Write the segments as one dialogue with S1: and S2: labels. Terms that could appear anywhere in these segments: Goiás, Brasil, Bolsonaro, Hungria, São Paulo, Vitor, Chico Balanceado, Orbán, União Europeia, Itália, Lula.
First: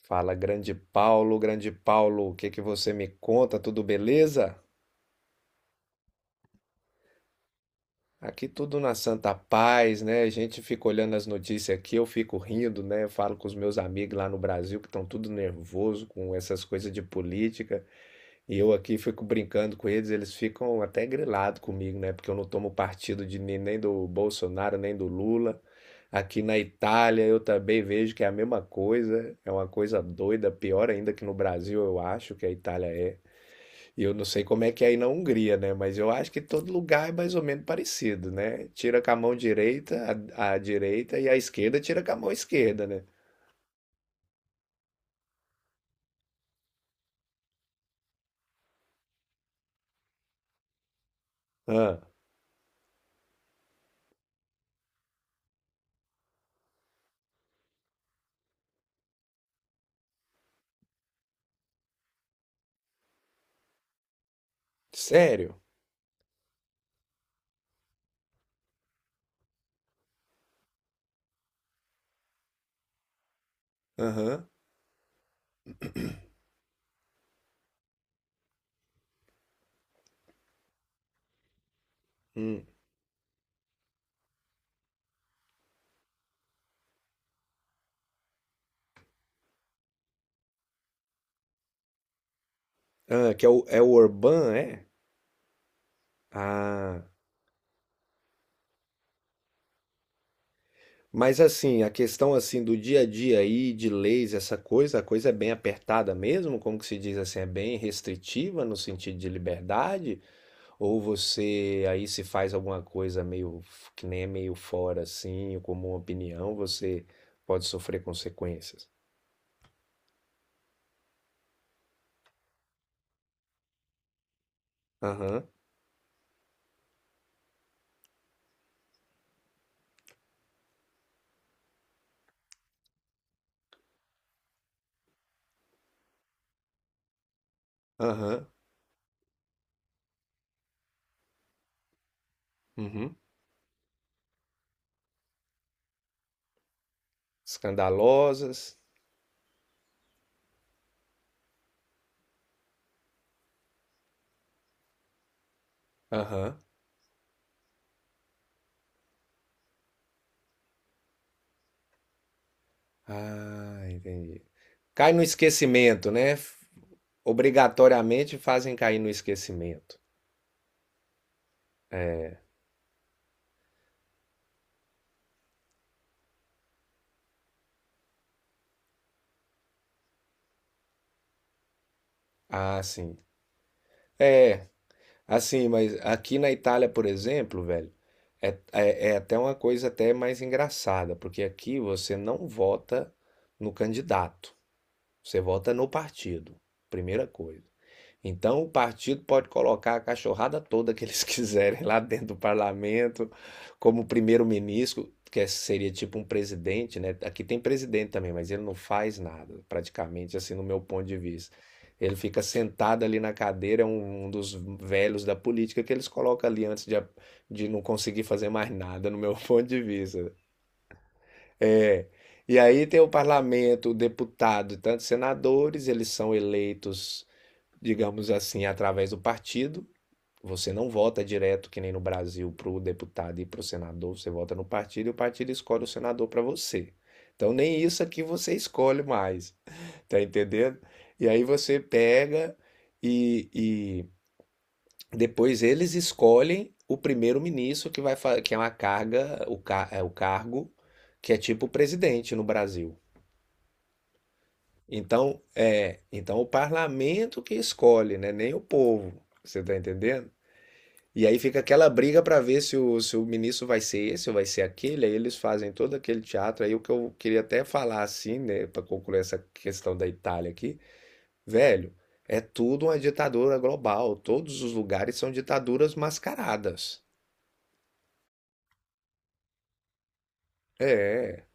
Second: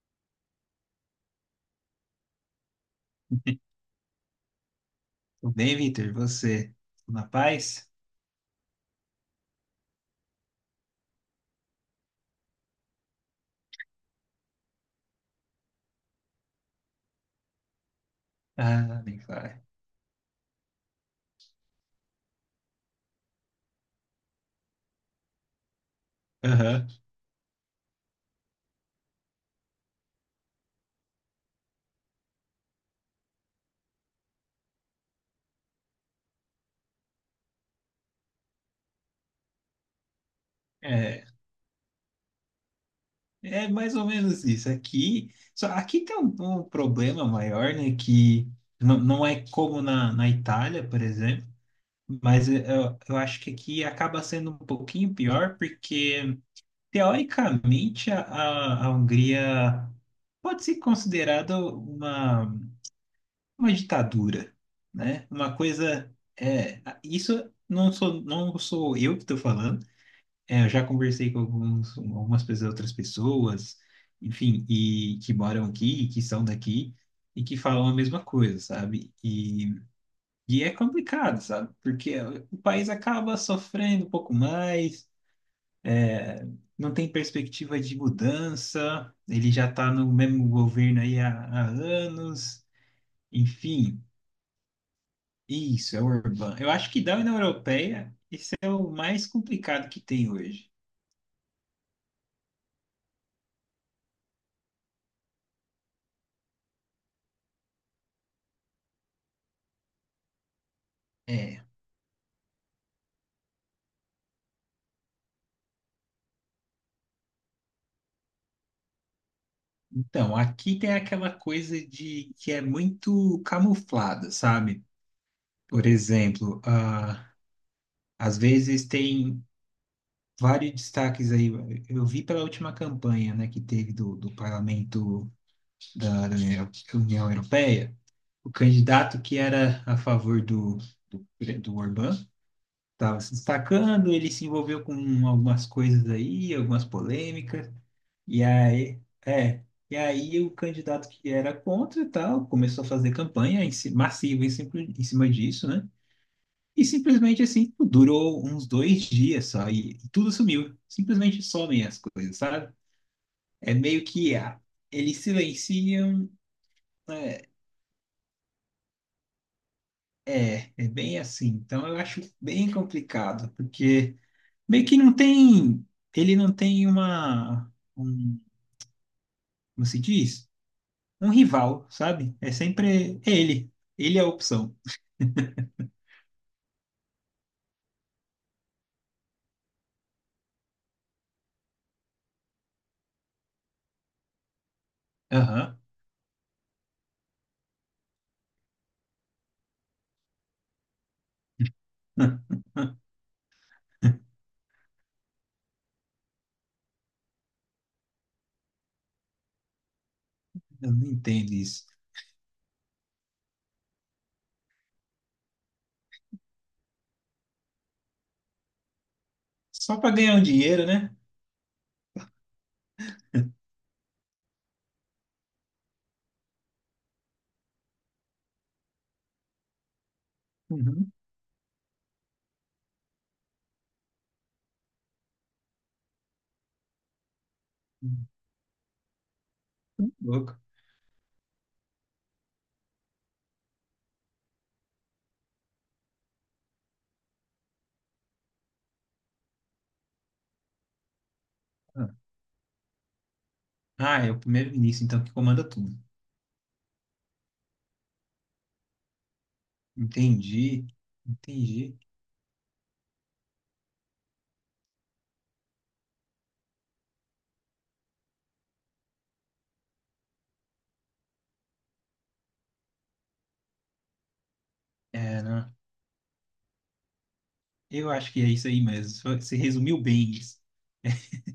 S1: Fala, grande Paulo, o que que você me conta? Tudo beleza?
S2: Tudo bem, Vitor? Você? Tudo na paz?
S1: Aqui tudo na santa paz, né? A gente fica olhando as notícias aqui, eu fico rindo, né? Eu falo com os meus amigos lá no Brasil que estão tudo nervoso com essas coisas de política, e eu aqui
S2: Ah, bem
S1: fico
S2: claro.
S1: brincando com eles, eles ficam até grilados comigo, né? Porque eu não tomo partido de nem do Bolsonaro, nem do Lula. Aqui na
S2: Aham.
S1: Itália eu também vejo que é a mesma coisa, é uma coisa doida, pior ainda que no Brasil, eu acho que a Itália é. E eu não sei como é que é aí na Hungria, né? Mas eu acho que todo lugar é mais ou menos parecido, né? Tira com a mão direita, a direita
S2: É,
S1: e a esquerda tira com a mão esquerda, né?
S2: é mais ou menos isso. Aqui, só aqui tem um problema maior, né? Que não é como na Itália, por exemplo,
S1: Ah,
S2: mas eu acho que aqui acaba sendo um pouquinho pior, porque teoricamente a Hungria pode ser considerada uma. Uma ditadura, né?
S1: sério?
S2: Uma coisa é isso, não sou eu que estou falando. É, eu já conversei com algumas pessoas, outras pessoas,
S1: Aham.
S2: enfim, e que moram aqui, e que são daqui e que falam a mesma coisa, sabe? E é complicado, sabe? Porque o
S1: Hum.
S2: país acaba sofrendo um pouco mais, é, não tem perspectiva de mudança, ele já está no mesmo governo aí há anos,
S1: Ah, que é o, é o
S2: enfim.
S1: Orbán, é?
S2: Isso, é o Urban. Eu acho que
S1: Ah.
S2: da União Europeia, esse é o mais complicado que tem hoje.
S1: Mas assim, a questão assim do dia a dia aí, de leis, essa coisa, a coisa é bem apertada mesmo, como que se diz assim, é bem restritiva no sentido de liberdade? Ou
S2: É.
S1: você aí se faz alguma coisa meio que nem é meio fora assim, ou como uma opinião, você pode sofrer consequências.
S2: Então, aqui tem aquela coisa de que é muito camuflada, sabe?
S1: Aham,
S2: Por exemplo, às vezes tem vários destaques aí. Eu vi pela última campanha, né, que teve do parlamento da União Europeia,
S1: aham,
S2: o candidato que era a favor do, do Orbán
S1: uhum.
S2: estava se destacando, ele se envolveu com algumas coisas aí, algumas polêmicas, e
S1: Escandalosas.
S2: aí, é, e aí o candidato que era contra e tal começou a fazer campanha massiva em cima disso, né?
S1: Aham.
S2: E simplesmente assim, durou uns dois dias só, e tudo sumiu. Simplesmente somem as coisas, sabe? É
S1: Ah,
S2: meio que
S1: entendi. Cai
S2: eles
S1: no esquecimento,
S2: silenciam,
S1: né?
S2: né?
S1: Obrigatoriamente fazem cair no esquecimento.
S2: É, é bem assim. Então eu acho
S1: É,
S2: bem complicado, porque meio que não tem, ele não tem como se diz? Um rival, sabe? É
S1: ah, sim.
S2: sempre é ele. Ele é a
S1: É,
S2: opção.
S1: assim, mas aqui na Itália, por exemplo, velho, é até uma coisa até mais engraçada, porque aqui você não vota no candidato. Você vota
S2: Aham.
S1: no partido, primeira coisa. Então, o partido pode colocar a cachorrada toda que eles quiserem lá dentro do parlamento, como primeiro-ministro, que é, seria tipo um presidente, né? Aqui tem presidente também, mas ele não faz nada, praticamente, assim, no meu
S2: Eu
S1: ponto
S2: não
S1: de
S2: entendo
S1: vista.
S2: isso.
S1: Ele fica sentado ali na cadeira, é um dos velhos da política que eles colocam ali antes de, de não conseguir fazer mais nada, no meu ponto de
S2: Só para
S1: vista.
S2: ganhar um dinheiro, né?
S1: É. E aí tem o parlamento, o deputado e tantos senadores, eles são eleitos, digamos assim, através do partido. Você não
S2: Uhum.
S1: vota direto, que nem no Brasil, para o deputado e para o senador, você vota no partido e o partido escolhe o senador para você. Então nem isso aqui
S2: Uhum.
S1: você escolhe mais, tá
S2: Louco.
S1: entendendo? E aí você pega e depois eles escolhem o primeiro-ministro que que é uma carga, é o cargo que é tipo
S2: Ah,
S1: presidente no Brasil.
S2: Ah, é o primeiro-ministro, então, que
S1: Então,
S2: comanda tudo.
S1: é, então o parlamento que escolhe, né? Nem o povo. Você tá entendendo?
S2: Entendi.
S1: E aí fica aquela
S2: Entendi.
S1: briga para ver se o ministro vai ser esse ou vai ser aquele. Aí eles fazem todo aquele teatro. Aí o que eu queria até falar assim, né, para concluir essa questão da Itália aqui, velho, é tudo uma ditadura global. Todos os lugares são
S2: É, né?
S1: ditaduras mascaradas.
S2: Eu acho que é isso aí mesmo. Você resumiu bem isso.
S1: É,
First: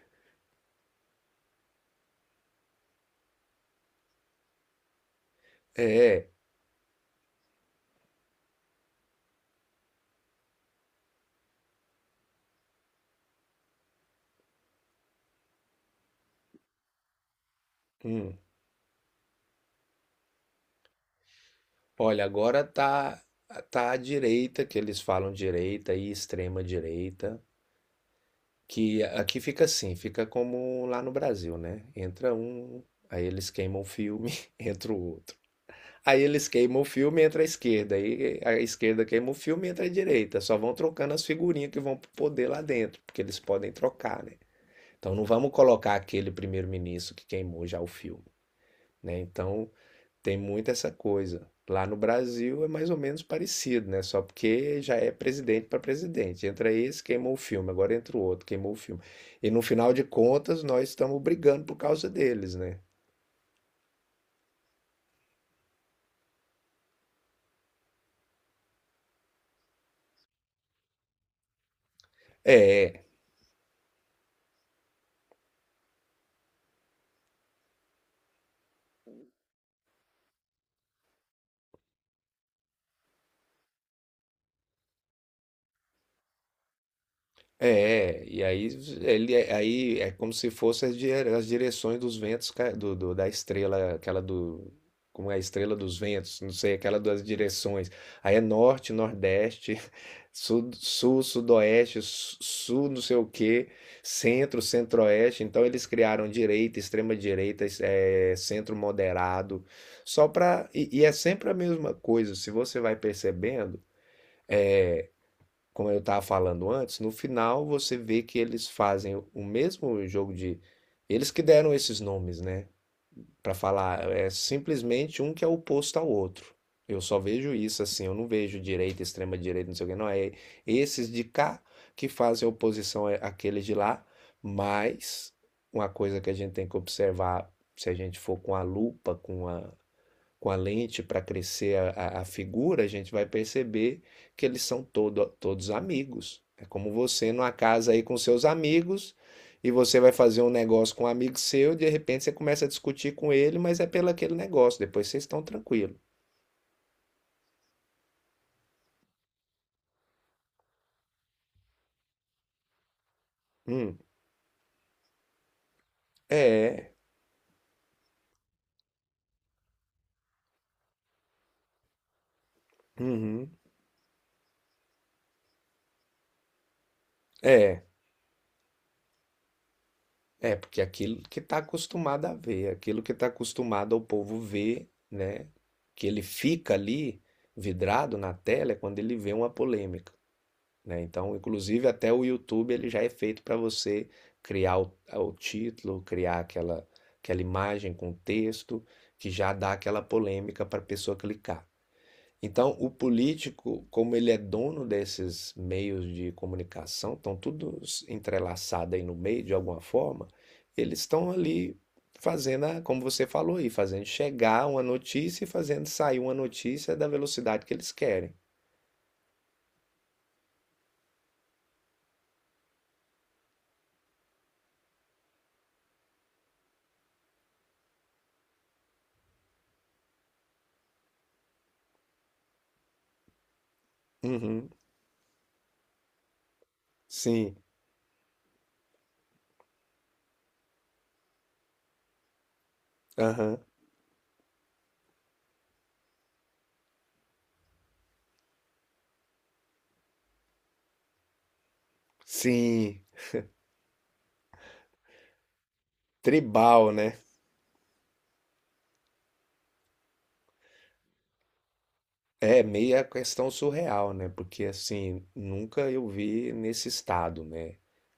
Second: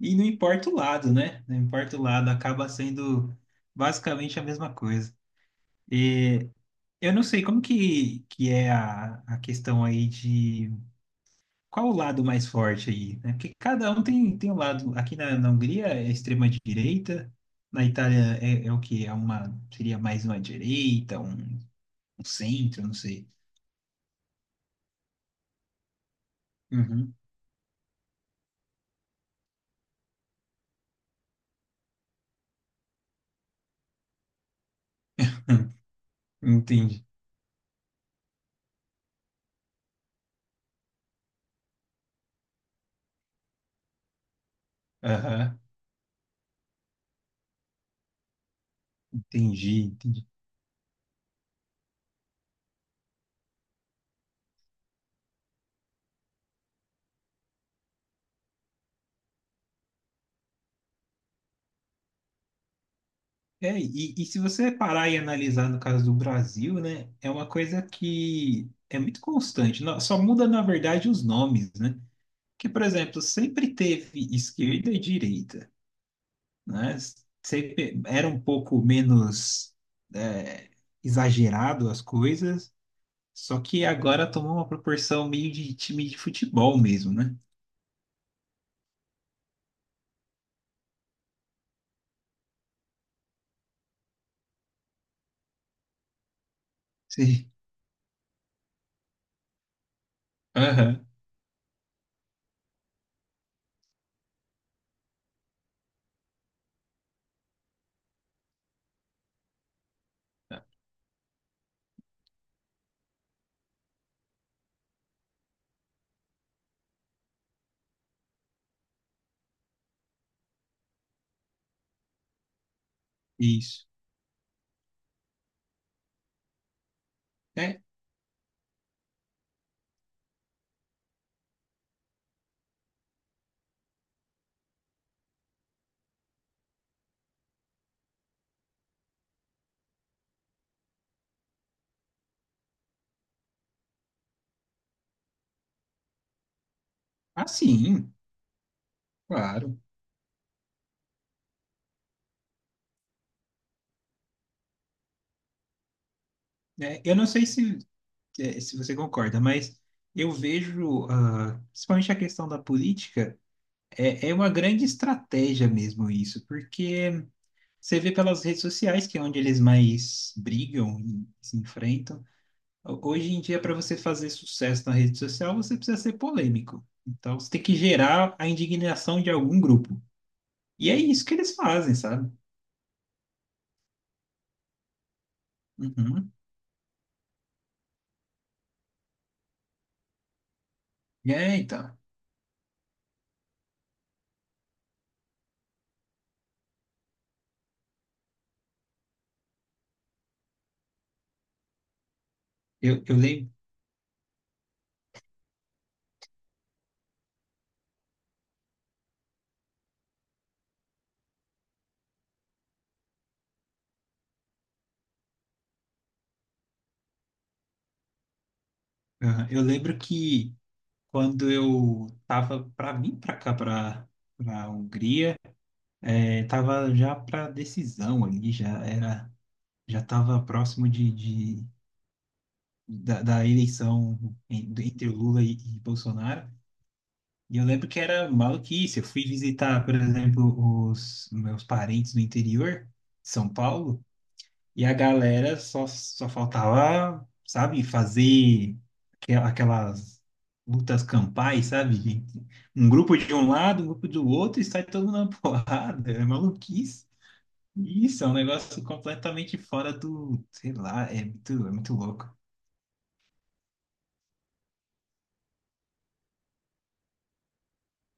S2: E não importa o lado, né? Não importa o lado, acaba sendo basicamente a mesma coisa.
S1: é.
S2: Eu não sei como que é a questão aí de qual o lado mais forte aí, né? Porque cada um tem, tem um lado. Aqui na Hungria é extrema direita, na
S1: Hum.
S2: Itália é, é o que? É uma, seria mais uma direita, um
S1: Olha, agora
S2: centro, não sei.
S1: tá à direita, que eles falam direita e extrema
S2: Uhum.
S1: direita. Que aqui fica assim, fica como lá no Brasil, né? Entra um, aí eles queimam o filme, entra o outro. Aí eles queimam o
S2: Entendi.
S1: filme, entra a esquerda. Aí a esquerda queima o filme, entra a direita. Só vão trocando as figurinhas que vão poder lá dentro, porque eles podem trocar, né? Então não vamos
S2: Aham.
S1: colocar aquele primeiro-ministro que queimou já o filme, né? Então
S2: Entendi, entendi.
S1: tem muito essa coisa. Lá no Brasil é mais ou menos parecido, né? Só porque já é presidente para presidente. Entra esse, queimou o filme, agora entra o outro, queimou o filme. E no final de contas, nós estamos brigando por causa deles, né?
S2: É, e se você parar e analisar no caso do Brasil, né, é uma coisa que é muito constante. No- Só muda, na verdade, os nomes, né? Que, por
S1: É,
S2: exemplo, sempre teve esquerda e direita, né? Sempre era um pouco menos é, exagerado as coisas, só que agora tomou uma proporção meio de time de futebol mesmo, né?
S1: é, e aí ele aí é como se fosse as direções dos ventos da estrela, aquela do como é a estrela dos ventos, não sei, aquela das
S2: Sim.
S1: direções. Aí é norte, nordeste, sul,
S2: Aham.
S1: sul, sudoeste, sul, não sei o quê, centro, centro-oeste. Então eles criaram direita, extrema direita, centro moderado, só para e é sempre a mesma coisa. Se você vai percebendo como eu estava falando antes, no final você vê que eles fazem o mesmo jogo de. Eles que deram esses nomes, né? Para
S2: Isso.
S1: falar, é simplesmente um que é oposto ao outro. Eu só vejo
S2: É,
S1: isso assim, eu não vejo direita, extrema direita, não sei o que, não. É esses de cá que fazem oposição àqueles de lá, mas uma coisa que a gente tem que observar, se a gente for com a lupa, com a lente para crescer a, a figura, a gente vai perceber que eles são todos amigos. É como você numa casa aí
S2: assim,
S1: com seus amigos e
S2: claro.
S1: você vai fazer um negócio com um amigo seu, e de repente você começa a discutir com ele, mas é pelo aquele negócio, depois vocês estão tranquilos.
S2: É, eu não sei se você concorda, mas eu vejo, principalmente a questão da política,
S1: Hum,
S2: é, é uma grande estratégia mesmo isso,
S1: é,
S2: porque você vê pelas redes sociais que é onde eles mais brigam e se enfrentam. Hoje em
S1: uhum,
S2: dia, para você fazer sucesso na rede social, você precisa ser polêmico. Então, você tem que
S1: é,
S2: gerar a indignação de algum grupo.
S1: é, porque
S2: E é
S1: aquilo
S2: isso que
S1: que
S2: eles
S1: está
S2: fazem,
S1: acostumado
S2: sabe?
S1: a ver, aquilo que está acostumado ao povo ver, né? Que ele
S2: Uhum.
S1: fica ali vidrado na tela é quando ele vê uma polêmica. Né? Então,
S2: É,
S1: inclusive
S2: então.
S1: até o YouTube ele já é feito para você criar o título, criar aquela, aquela imagem com texto que já dá aquela polêmica para a pessoa clicar. Então, o
S2: Eu, eu, lem-
S1: político, como ele é dono desses meios de comunicação, estão todos entrelaçados aí no meio de alguma forma, eles estão ali fazendo, como você falou aí, fazendo chegar uma notícia e fazendo sair uma notícia da velocidade que eles querem.
S2: aham, eu lembro que quando eu tava para vir para cá, para a Hungria, é, tava já para decisão ali, já era, já tava próximo de da eleição
S1: Uhum,
S2: entre Lula e Bolsonaro.
S1: sim,
S2: E eu lembro que era maluquice. Eu fui visitar, por exemplo, os meus parentes no interior, São
S1: aham.
S2: Paulo, e a galera só faltava, sabe, fazer aquelas lutas campais, sabe? Um
S1: Sim,
S2: grupo de um lado, um grupo do outro, e sai todo mundo na porrada. É
S1: tribal,
S2: maluquice.
S1: né?
S2: Isso, é um negócio completamente fora do, sei lá, é muito louco.
S1: É meia questão surreal, né? Porque assim, nunca eu vi nesse estado, né?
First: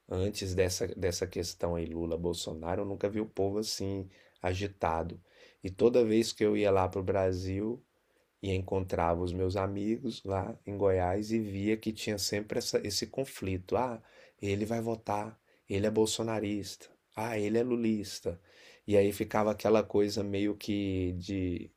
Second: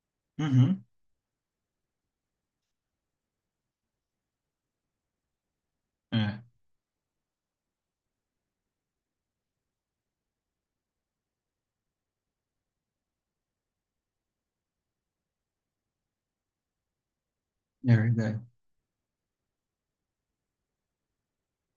S1: Antes
S2: Uhum,
S1: dessa questão aí Lula-Bolsonaro, eu nunca vi o povo assim agitado. E toda vez
S2: é,
S1: que eu ia lá pro Brasil e encontrava os meus amigos lá em Goiás e via que tinha sempre esse conflito. Ah, ele vai votar, ele é bolsonarista, ah, ele é
S2: é
S1: lulista.
S2: verdade.
S1: E aí ficava aquela coisa meio que de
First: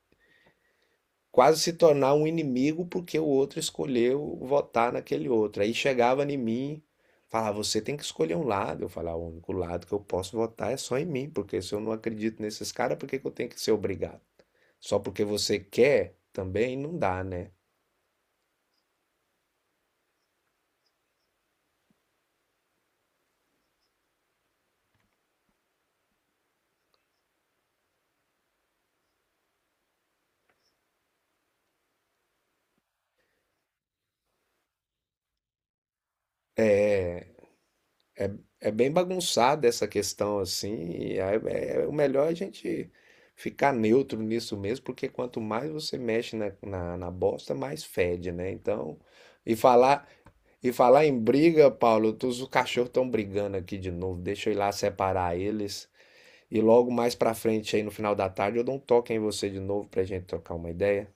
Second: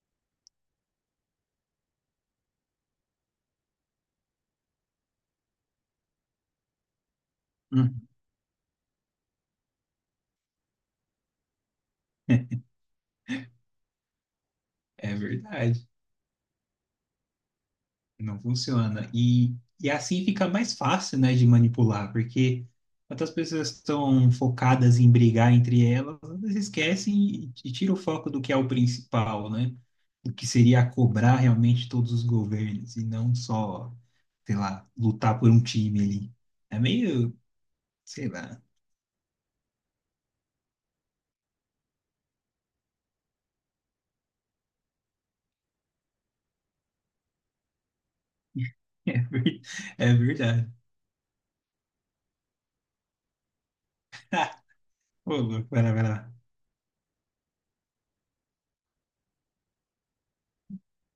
S1: quase se tornar um inimigo porque o outro escolheu votar naquele outro. Aí chegava em mim, falava, você tem que
S2: Uhum.
S1: escolher um lado. Eu falava, o único lado que eu posso votar é só em mim, porque se eu não acredito nesses caras, por que que eu tenho que ser obrigado? Só
S2: É
S1: porque você
S2: verdade,
S1: quer também não dá, né?
S2: não funciona. E assim fica mais fácil, né, de manipular, porque quando as pessoas estão focadas em brigar entre elas, elas esquecem e tiram o foco do que é o principal, né? O que seria cobrar realmente todos os governos e não só, sei lá, lutar por um time ali. É meio, sei lá.
S1: É bem bagunçada essa questão assim, e aí é, é o melhor é a gente ficar neutro nisso mesmo, porque quanto mais você mexe na bosta, mais fede, né? Então,
S2: É,
S1: e falar,
S2: é
S1: e
S2: verdade.
S1: falar em briga, Paulo, os cachorros estão brigando aqui de novo. Deixa eu ir lá
S2: Ô,
S1: separar
S2: louco, vai
S1: eles.
S2: lá, vai lá.
S1: E logo mais pra frente, aí no final da tarde, eu dou um toque em você de novo pra gente trocar uma ideia.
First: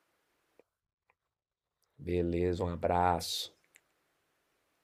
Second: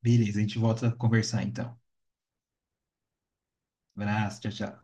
S2: Beleza, a gente volta a conversar então.
S1: Beleza, um abraço.
S2: Abraço, tchau, tchau.